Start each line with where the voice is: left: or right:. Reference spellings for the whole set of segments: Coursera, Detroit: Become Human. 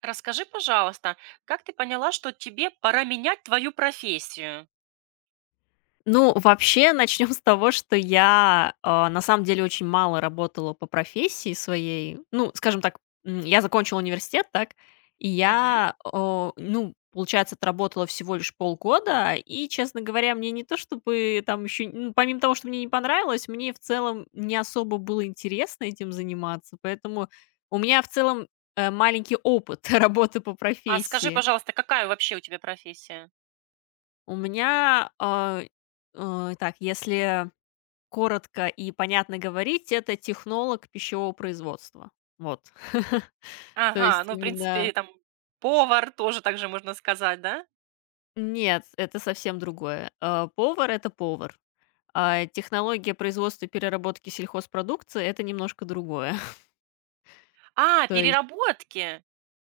right: Расскажи, пожалуйста, как ты поняла, что тебе пора менять твою профессию?
left: Ну, вообще, начнем с того, что я, на самом деле, очень мало работала по профессии своей. Ну, скажем так, я закончила университет, так, и
right: Мгм.
left: я, ну, получается, отработала всего лишь полгода, и, честно говоря, мне не то чтобы там еще, ну, помимо того, что мне не понравилось, мне в целом не особо было интересно этим заниматься, поэтому у меня в целом, маленький опыт работы по
right: А скажи,
left: профессии.
right: пожалуйста, какая вообще у тебя профессия?
left: У меня, так, если коротко и понятно говорить- это технолог пищевого производства. Вот. То
right: Ага,
left: есть
right: ну, в принципе,
left: именно
right: там повар тоже так же можно сказать, да?
left: Нет, это совсем другое. Повар- это повар. А технология производства и переработки сельхозпродукции- это немножко другое.
right: А,
left: То есть
right: переработки.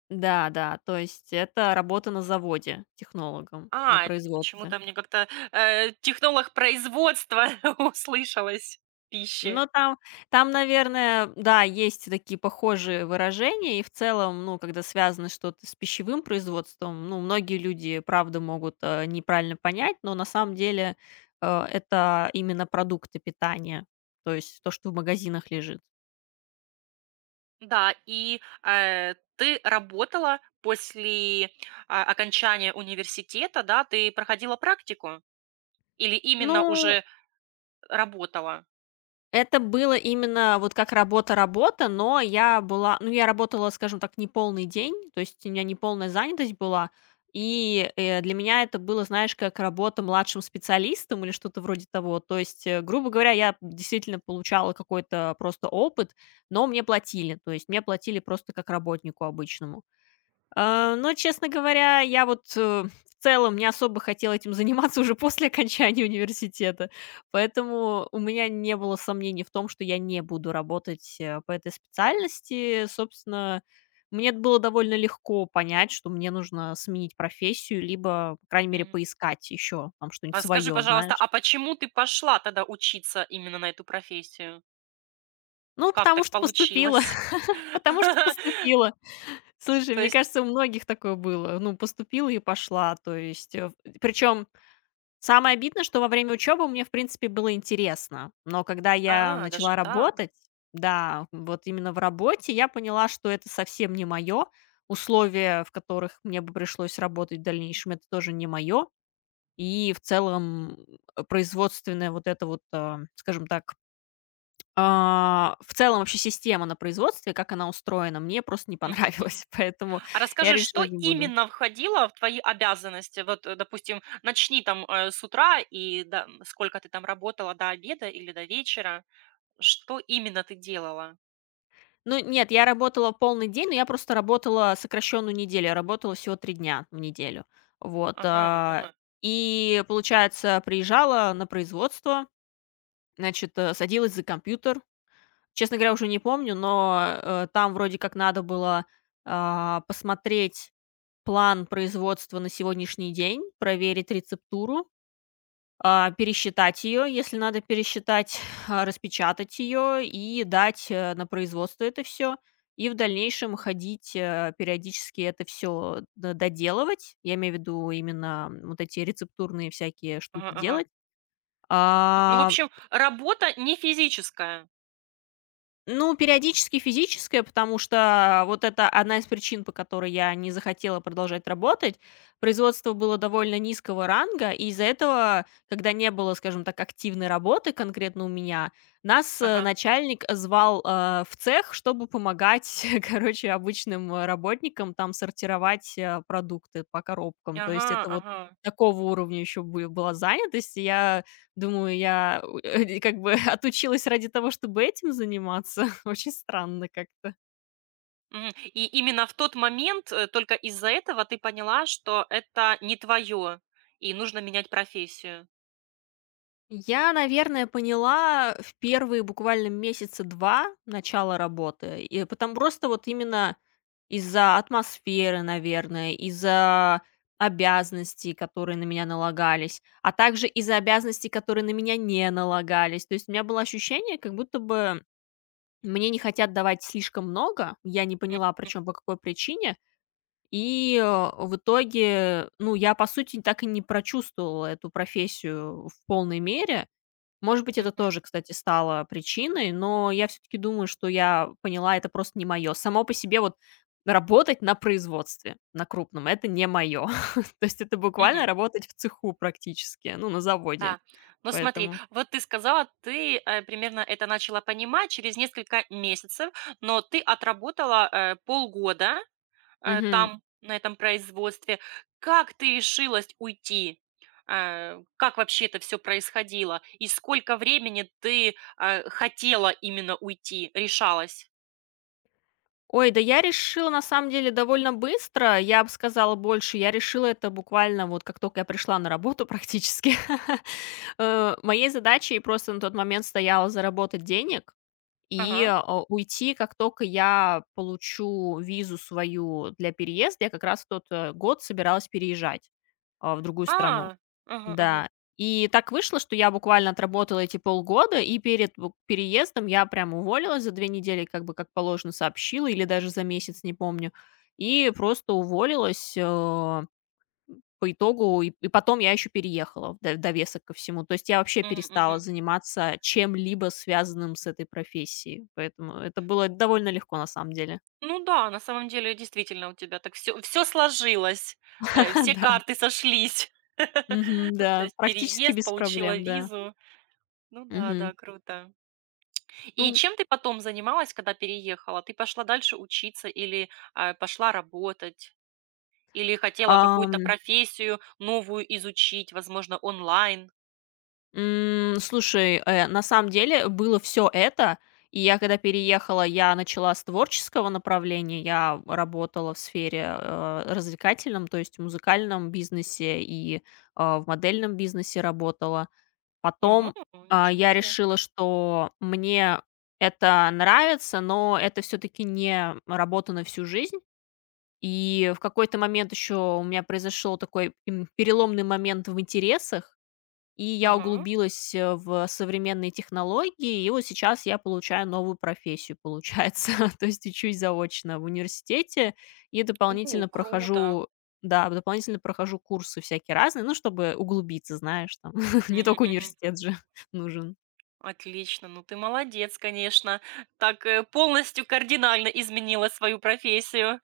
left: да, да, то есть это работа на заводе технологом, на
right: А,
left: производстве.
right: почему-то мне как-то технолог производства услышалось пищи.
left: Ну, там, наверное, да, есть такие похожие выражения. И в целом, ну, когда связано что-то с пищевым производством, ну, многие люди, правда, могут, неправильно понять, но на самом деле, это именно продукты питания, то есть то, что в магазинах лежит.
right: Да, и ты работала после окончания университета, да, ты проходила практику? Или именно
left: Ну
right: уже работала.
left: Это было именно вот как работа-работа, но я работала, скажем так, не полный день, то есть у меня не полная занятость была. И, для меня это было, знаешь, как работа младшим специалистом или что-то вроде того. То есть, грубо говоря, я действительно получала какой-то просто опыт, но мне платили. То есть мне платили просто как работнику обычному. Но, честно говоря, я вот, в целом не особо хотела этим заниматься уже после окончания университета, поэтому у меня не было сомнений в том, что я не буду работать, по этой специальности. Собственно, мне это было довольно легко понять, что мне нужно сменить профессию, либо, по крайней мере,
right: Мгм.
left: поискать еще там что-нибудь
right: А скажи,
left: свое,
right: пожалуйста,
left: знаешь.
right: а почему ты пошла тогда учиться именно на эту профессию?
left: Ну,
right: Как
left: потому
right: так
left: что поступила,
right: получилось?
left: потому что поступила. Слушай,
right: То
left: мне
right: есть
left: кажется, у многих такое было. Ну, поступила и пошла, то есть, э, причем самое обидное, что во время учебы мне, в принципе, было интересно, но когда я
right: даже
left: начала
right: так.
left: работать, да, вот именно в работе, я поняла, что это совсем не мое. Условия, в которых мне бы пришлось работать в дальнейшем, это тоже не мое. И в целом, производственная вот эта вот, скажем так, в целом вообще система на производстве, как она устроена, мне просто не
right: Мгм, мгм.
left: понравилась, поэтому
right: А
left: я
right: расскажи, что
left: решила не буду.
right: именно входило в твои обязанности? Вот, допустим, начни там с утра и до сколько ты там работала, до обеда или до вечера. Что именно ты делала?
left: Ну, нет, я работала полный день, но я просто работала сокращенную неделю. Я работала всего 3 дня в неделю. Вот,
right: Ага, ага,
left: и, получается, приезжала на производство, значит, садилась за компьютер. Честно говоря, уже не помню, но, там вроде как надо было, посмотреть план производства на сегодняшний день, проверить рецептуру, пересчитать ее, если надо пересчитать, распечатать ее и дать, на производство это все. И в дальнейшем ходить, периодически это все доделывать. Я имею в виду именно, вот эти рецептурные всякие
right: ага,
left: штуки
right: ага.
left: делать.
right: Ну, в
left: А,
right: общем, работа не физическая.
left: Ну, периодически физическое, потому что вот это одна из причин, по которой я не захотела продолжать работать. Производство было довольно низкого ранга, и из-за этого, когда не было, скажем так, активной работы конкретно у меня, нас,
right: Ага,
left: начальник звал, в цех, чтобы помогать, короче, обычным, работникам там сортировать, продукты по коробкам. То
right: ага,
left: есть это вот
right: ага.
left: такого уровня еще была занятость. И я думаю, я, как бы отучилась ради того, чтобы этим заниматься. Очень странно как-то.
right: Мгм. И именно в тот момент, только из-за этого ты поняла, что это не твое, и нужно менять профессию.
left: Я, наверное, поняла в первые буквально месяца 2 начала работы. И потом просто вот именно из-за атмосферы, наверное, из-за обязанностей, которые на меня налагались, а также из-за обязанностей, которые на меня не налагались. То есть у меня было ощущение, как будто бы мне не хотят давать слишком много. Я не
right: М,
left: поняла,
right: м,
left: причем по какой причине. И, в итоге, ну, я, по сути, так и не прочувствовала эту профессию в полной мере. Может быть, это
right: мгм,
left: тоже, кстати, стало причиной, но я все-таки думаю, что я поняла, это просто не мое. Само по себе вот работать на производстве, на крупном, это не мое. То есть это
right: мгм.
left: буквально работать в цеху практически, ну, на заводе.
right: Да. Ну смотри,
left: Поэтому.
right: вот ты сказала, ты, примерно это начала понимать через несколько месяцев, но ты отработала, полгода, там, на этом производстве. Как ты решилась уйти? Как вообще это все происходило? И сколько времени ты, хотела именно уйти, решалась?
left: Ой, да я решила на самом деле довольно быстро. Я бы сказала больше. Я решила это буквально вот как только я пришла на работу практически. Моей задачей просто на тот момент стояло заработать денег и,
right: Ага.
left: уйти, как только я получу визу свою для переезда. Я как раз в тот, год собиралась переезжать, в другую страну.
right: А, ага, ага.
left: Да. И так вышло, что я буквально отработала эти полгода, и перед бу переездом я прям уволилась за 2 недели, как бы, как положено, сообщила, или даже за месяц, не помню. И просто уволилась, по итогу. И потом я еще переехала в до довесок ко всему. То есть я вообще
right: Мгм,
left: перестала
right: мгм.
left: заниматься чем-либо, связанным с этой профессией. Поэтому это было довольно легко, на самом деле.
right: Ну да, на самом деле, действительно, у тебя так все сложилось, все
left: Да.
right: карты сошлись.
left: Мгм,
right: То
left: да.
right: есть
left: Практически
right: переезд,
left: без
right: получила
left: проблем, да.
right: визу. Ну да,
left: Мгм.
right: да, круто. И
left: Ну,
right: чем ты потом занималась, когда переехала? Ты пошла дальше учиться или, пошла работать? Или хотела
left: а
right: какую-то профессию новую изучить, возможно, онлайн?
left: Слушай, на самом деле было все это. И я когда переехала, я начала с творческого направления. Я работала в сфере, развлекательном, то есть в музыкальном бизнесе и, в модельном бизнесе работала.
right: Ага,
left: Потом,
right: ничего
left: я
right: себе.
left: решила, что мне это нравится, но это все таки не работа на всю жизнь. И в какой-то момент еще у меня произошел такой, переломный момент в интересах. И я
right: Ага.
left: углубилась, в современные технологии, и вот сейчас я получаю новую профессию, получается. То есть учусь заочно в университете и
right: У,
left: дополнительно
right: круто.
left: прохожу да, дополнительно прохожу курсы всякие разные, ну, чтобы углубиться, знаешь, там, не
right: Мгм,
left: только
right: мгм.
left: университет же нужен.
right: Отлично, ну ты молодец, конечно. Так, полностью кардинально изменила свою профессию.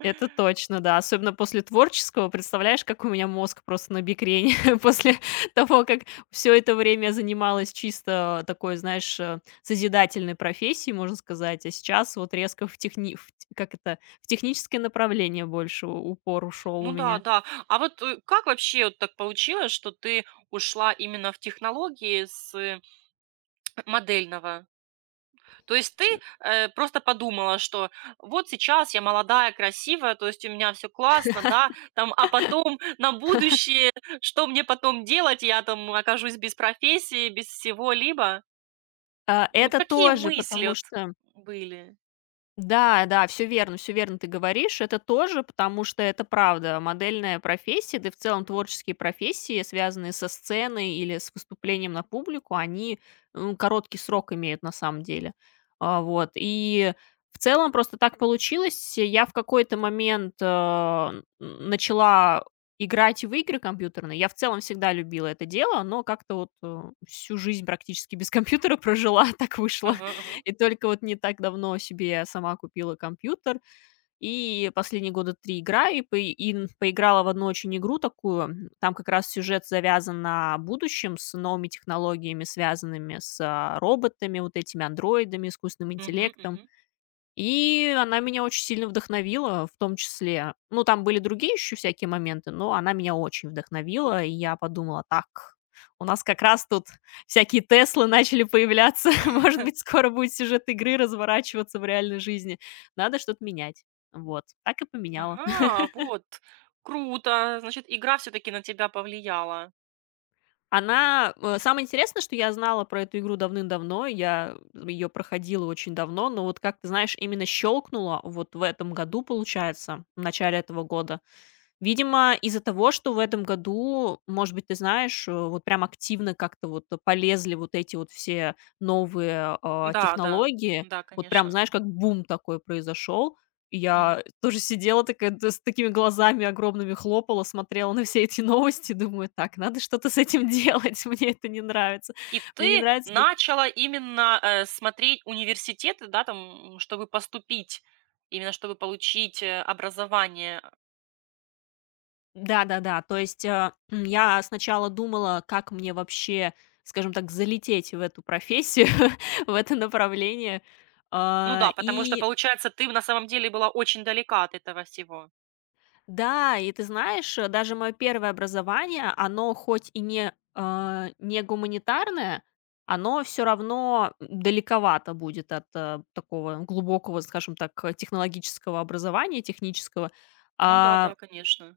left: Это точно, да. Особенно после творческого. Представляешь, как у меня мозг просто на бикрень после того, как все это время я занималась чисто такой, знаешь, созидательной профессией, можно сказать, а сейчас вот резко в техни в т как это, в техническое направление больше у упор ушел
right: Ну
left: у
right: да,
left: меня.
right: да. А вот, как вообще вот так получилось, что ты ушла именно в технологии с, модельного? То есть ты, просто подумала, что вот сейчас я молодая, красивая, то есть у меня все классно, да, там, а потом на будущее, что мне потом делать? Я там окажусь без профессии, без всего-либо. Ну,
left: Это
right: какие
left: тоже,
right: мысли
left: потому
right: вот
left: что
right: были?
left: Да, да, все верно ты говоришь. Это тоже, потому что это правда. Модельная профессия, да и в целом творческие профессии, связанные со сценой или с выступлением на публику, они, ну, короткий срок имеют на самом деле. Вот. И в целом просто так получилось. Я в какой-то момент, э, н начала играть в игры компьютерные. Я в целом всегда любила это дело, но как-то вот, всю жизнь практически без компьютера прожила, так вышло.
right: Мгм, мгм.
left: И только вот не так давно себе я сама купила компьютер, и последние года 3 играю, и пое и н поиграла в одну очень игру такую. Там как раз сюжет завязан на будущем с новыми технологиями, связанными с, роботами, вот этими андроидами, искусственным
right: Мгм,
left: интеллектом.
right: мгм.
left: И она меня очень сильно вдохновила, в том числе. Ну, там были другие еще всякие моменты, но она меня очень вдохновила, и я подумала: "Так, у нас как раз тут всякие Теслы начали появляться. Может быть, скоро будет сюжет игры разворачиваться в реальной жизни. Надо что-то менять". Вот, так и поменяла.
right: Ага, вот. Круто. Значит, игра все-таки на тебя повлияла.
left: Она, самое интересное, что я знала про эту игру давным-давно, я ее проходила очень давно, но вот как ты знаешь, именно щелкнула вот в этом году, получается, в начале этого года. Видимо, из-за того, что в этом году, может быть, ты знаешь, вот прям активно как-то вот полезли вот эти вот все новые,
right: Да, да,
left: технологии.
right: да,
left: Вот прям,
right: конечно.
left: знаешь, как бум такой произошел. И
right: Мгм.
left: я тоже сидела такая, да, с такими глазами огромными хлопала, смотрела на все эти новости, думаю: "Так, надо что-то с этим делать, мне это не нравится".
right: И
left: Мне не
right: ты
left: нравится
right: начала именно смотреть университеты, да, там, м, чтобы поступить, именно чтобы получить образование.
left: Да-да-да, то есть, я сначала думала, как мне вообще, скажем так, залететь в эту профессию, в это направление.
right: Ну
left: А,
right: да, потому что,
left: и
right: получается, ты на самом деле была очень далека от этого всего.
left: да, и ты знаешь, даже мое первое образование, оно хоть и не гуманитарное, оно все равно далековато будет от, такого глубокого, скажем так, технологического образования, технического.
right: Ну да,
left: А
right: да, конечно.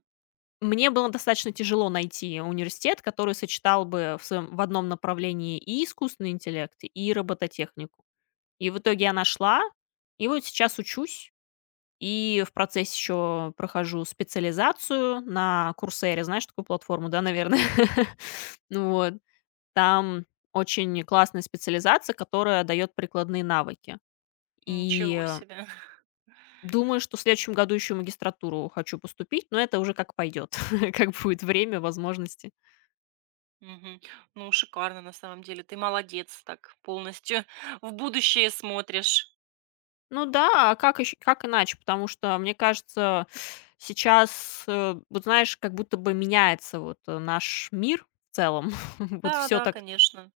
left: Мне было достаточно тяжело найти университет, который сочетал бы в одном направлении и искусственный интеллект, и робототехнику. И в итоге я нашла, и вот сейчас учусь, и в процессе еще прохожу специализацию на "Курсере". Знаешь такую платформу, да, наверное? Ну вот. Там очень классная специализация, которая дает прикладные навыки.
right: Ничего
left: И
right: себе.
left: думаю, что в следующем году еще в магистратуру хочу поступить, но это уже как пойдет, как будет время, возможности.
right: Мгм. Ну, шикарно на самом деле. Ты молодец, так полностью в будущее смотришь.
left: Ну да, а как иначе? Потому что, мне кажется, сейчас, вот знаешь, как будто бы меняется вот, наш мир в целом. Вот
right: Да,
left: все
right: да,
left: так
right: конечно.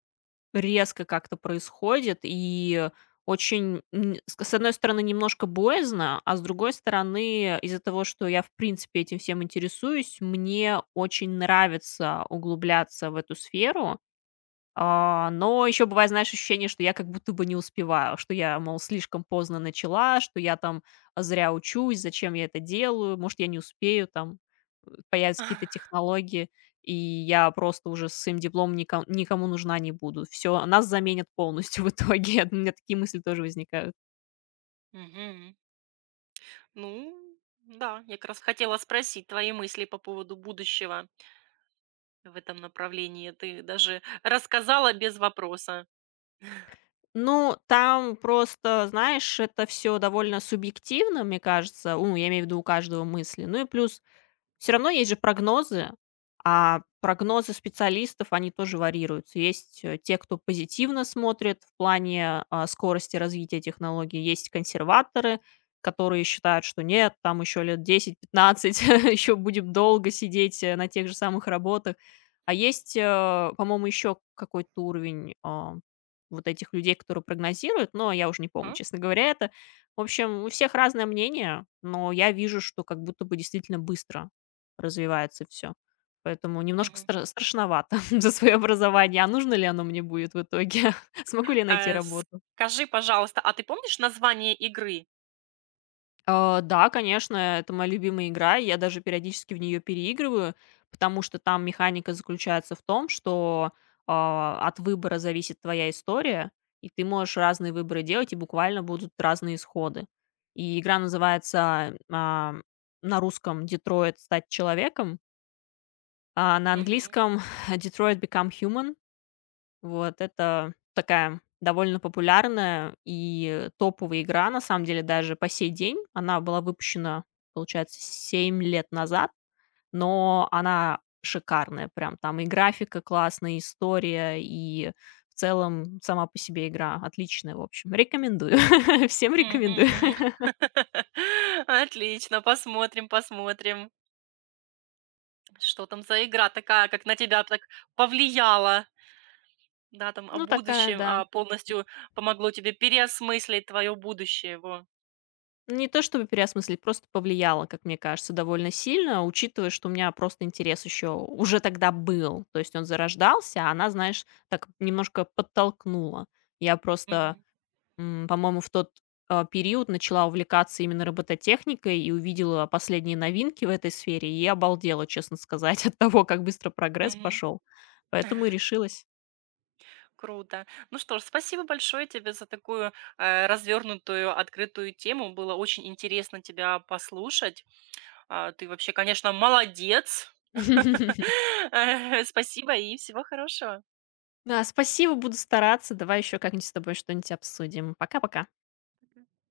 left: резко как-то происходит, и очень, с одной стороны, немножко боязно, а с другой стороны, из-за того, что я, в принципе, этим всем интересуюсь, мне очень нравится углубляться в эту сферу. Но еще бывает, знаешь, ощущение, что я как будто бы не успеваю, что я, мол, слишком поздно начала, что я там зря учусь, зачем я это делаю, может, я не успею, там, появятся какие-то технологии, и я просто уже с своим дипломом никому, никому нужна не буду. Все, нас заменят полностью в итоге. У меня такие мысли тоже возникают.
right: Мгм. Ну, да, я как раз хотела спросить твои мысли по поводу будущего в этом направлении. Ты даже рассказала без вопроса.
left: Ну, там просто, знаешь, это все довольно субъективно, мне кажется. Ну, я имею в виду у каждого мысли. Ну и плюс все равно есть же прогнозы, а прогнозы специалистов, они тоже варьируются. Есть, те, кто позитивно смотрит в плане, скорости развития технологий, есть консерваторы, которые считают, что нет, там еще лет 10-15 еще будем долго сидеть, на тех же самых работах. А есть, по-моему, еще какой-то уровень, вот этих людей, которые прогнозируют, но я уже не помню,
right: А?
left: честно говоря, это. В общем, у всех разное мнение, но я вижу, что как будто бы действительно быстро развивается все, поэтому немножко
right: Мгм.
left: страшновато за свое образование. А нужно ли оно мне будет в итоге? Смогу ли я найти работу?
right: Скажи, пожалуйста, а ты помнишь название игры?
left: Да, конечно, это моя любимая игра. И я даже периодически в нее переигрываю, потому что там механика заключается в том, что, от выбора зависит твоя история, и ты можешь разные выборы делать, и буквально будут разные исходы. И игра называется, на русском "Детройт: Стать человеком", а на
right: Мгм.
left: английском "Detroit: Become Human". Вот это такая довольно популярная и топовая игра, на самом деле, даже по сей день. Она была выпущена, получается, 7 лет назад, но она шикарная прям. Там и графика классная, и история, и в целом сама по себе игра отличная, в общем. Рекомендую. Всем
right: Мгм,
left: рекомендую.
right: мгм. Отлично, посмотрим, посмотрим, что там за игра такая, как на тебя так повлияла. Да, там о
left: Ну, такая,
right: будущем,
left: да.
right: а полностью помогло тебе переосмыслить твое будущее. Во.
left: Не то чтобы переосмыслить, просто повлияло, как мне кажется, довольно сильно, учитывая, что у меня просто интерес еще уже тогда был. То есть он зарождался, а она, знаешь, так немножко подтолкнула. Я просто,
right: Мгм.
left: по-моему, в тот, период начала увлекаться именно робототехникой и увидела последние новинки в этой сфере, и обалдела, честно сказать, от того, как быстро прогресс
right: Мгм.
left: пошел. Поэтому и решилась.
right: Круто. Ну что ж, спасибо большое тебе за такую, развернутую, открытую тему. Было очень интересно тебя послушать. А, ты вообще, конечно, молодец. Спасибо и всего хорошего.
left: Да, спасибо, буду стараться. Давай еще как-нибудь с тобой что-нибудь обсудим. Пока-пока.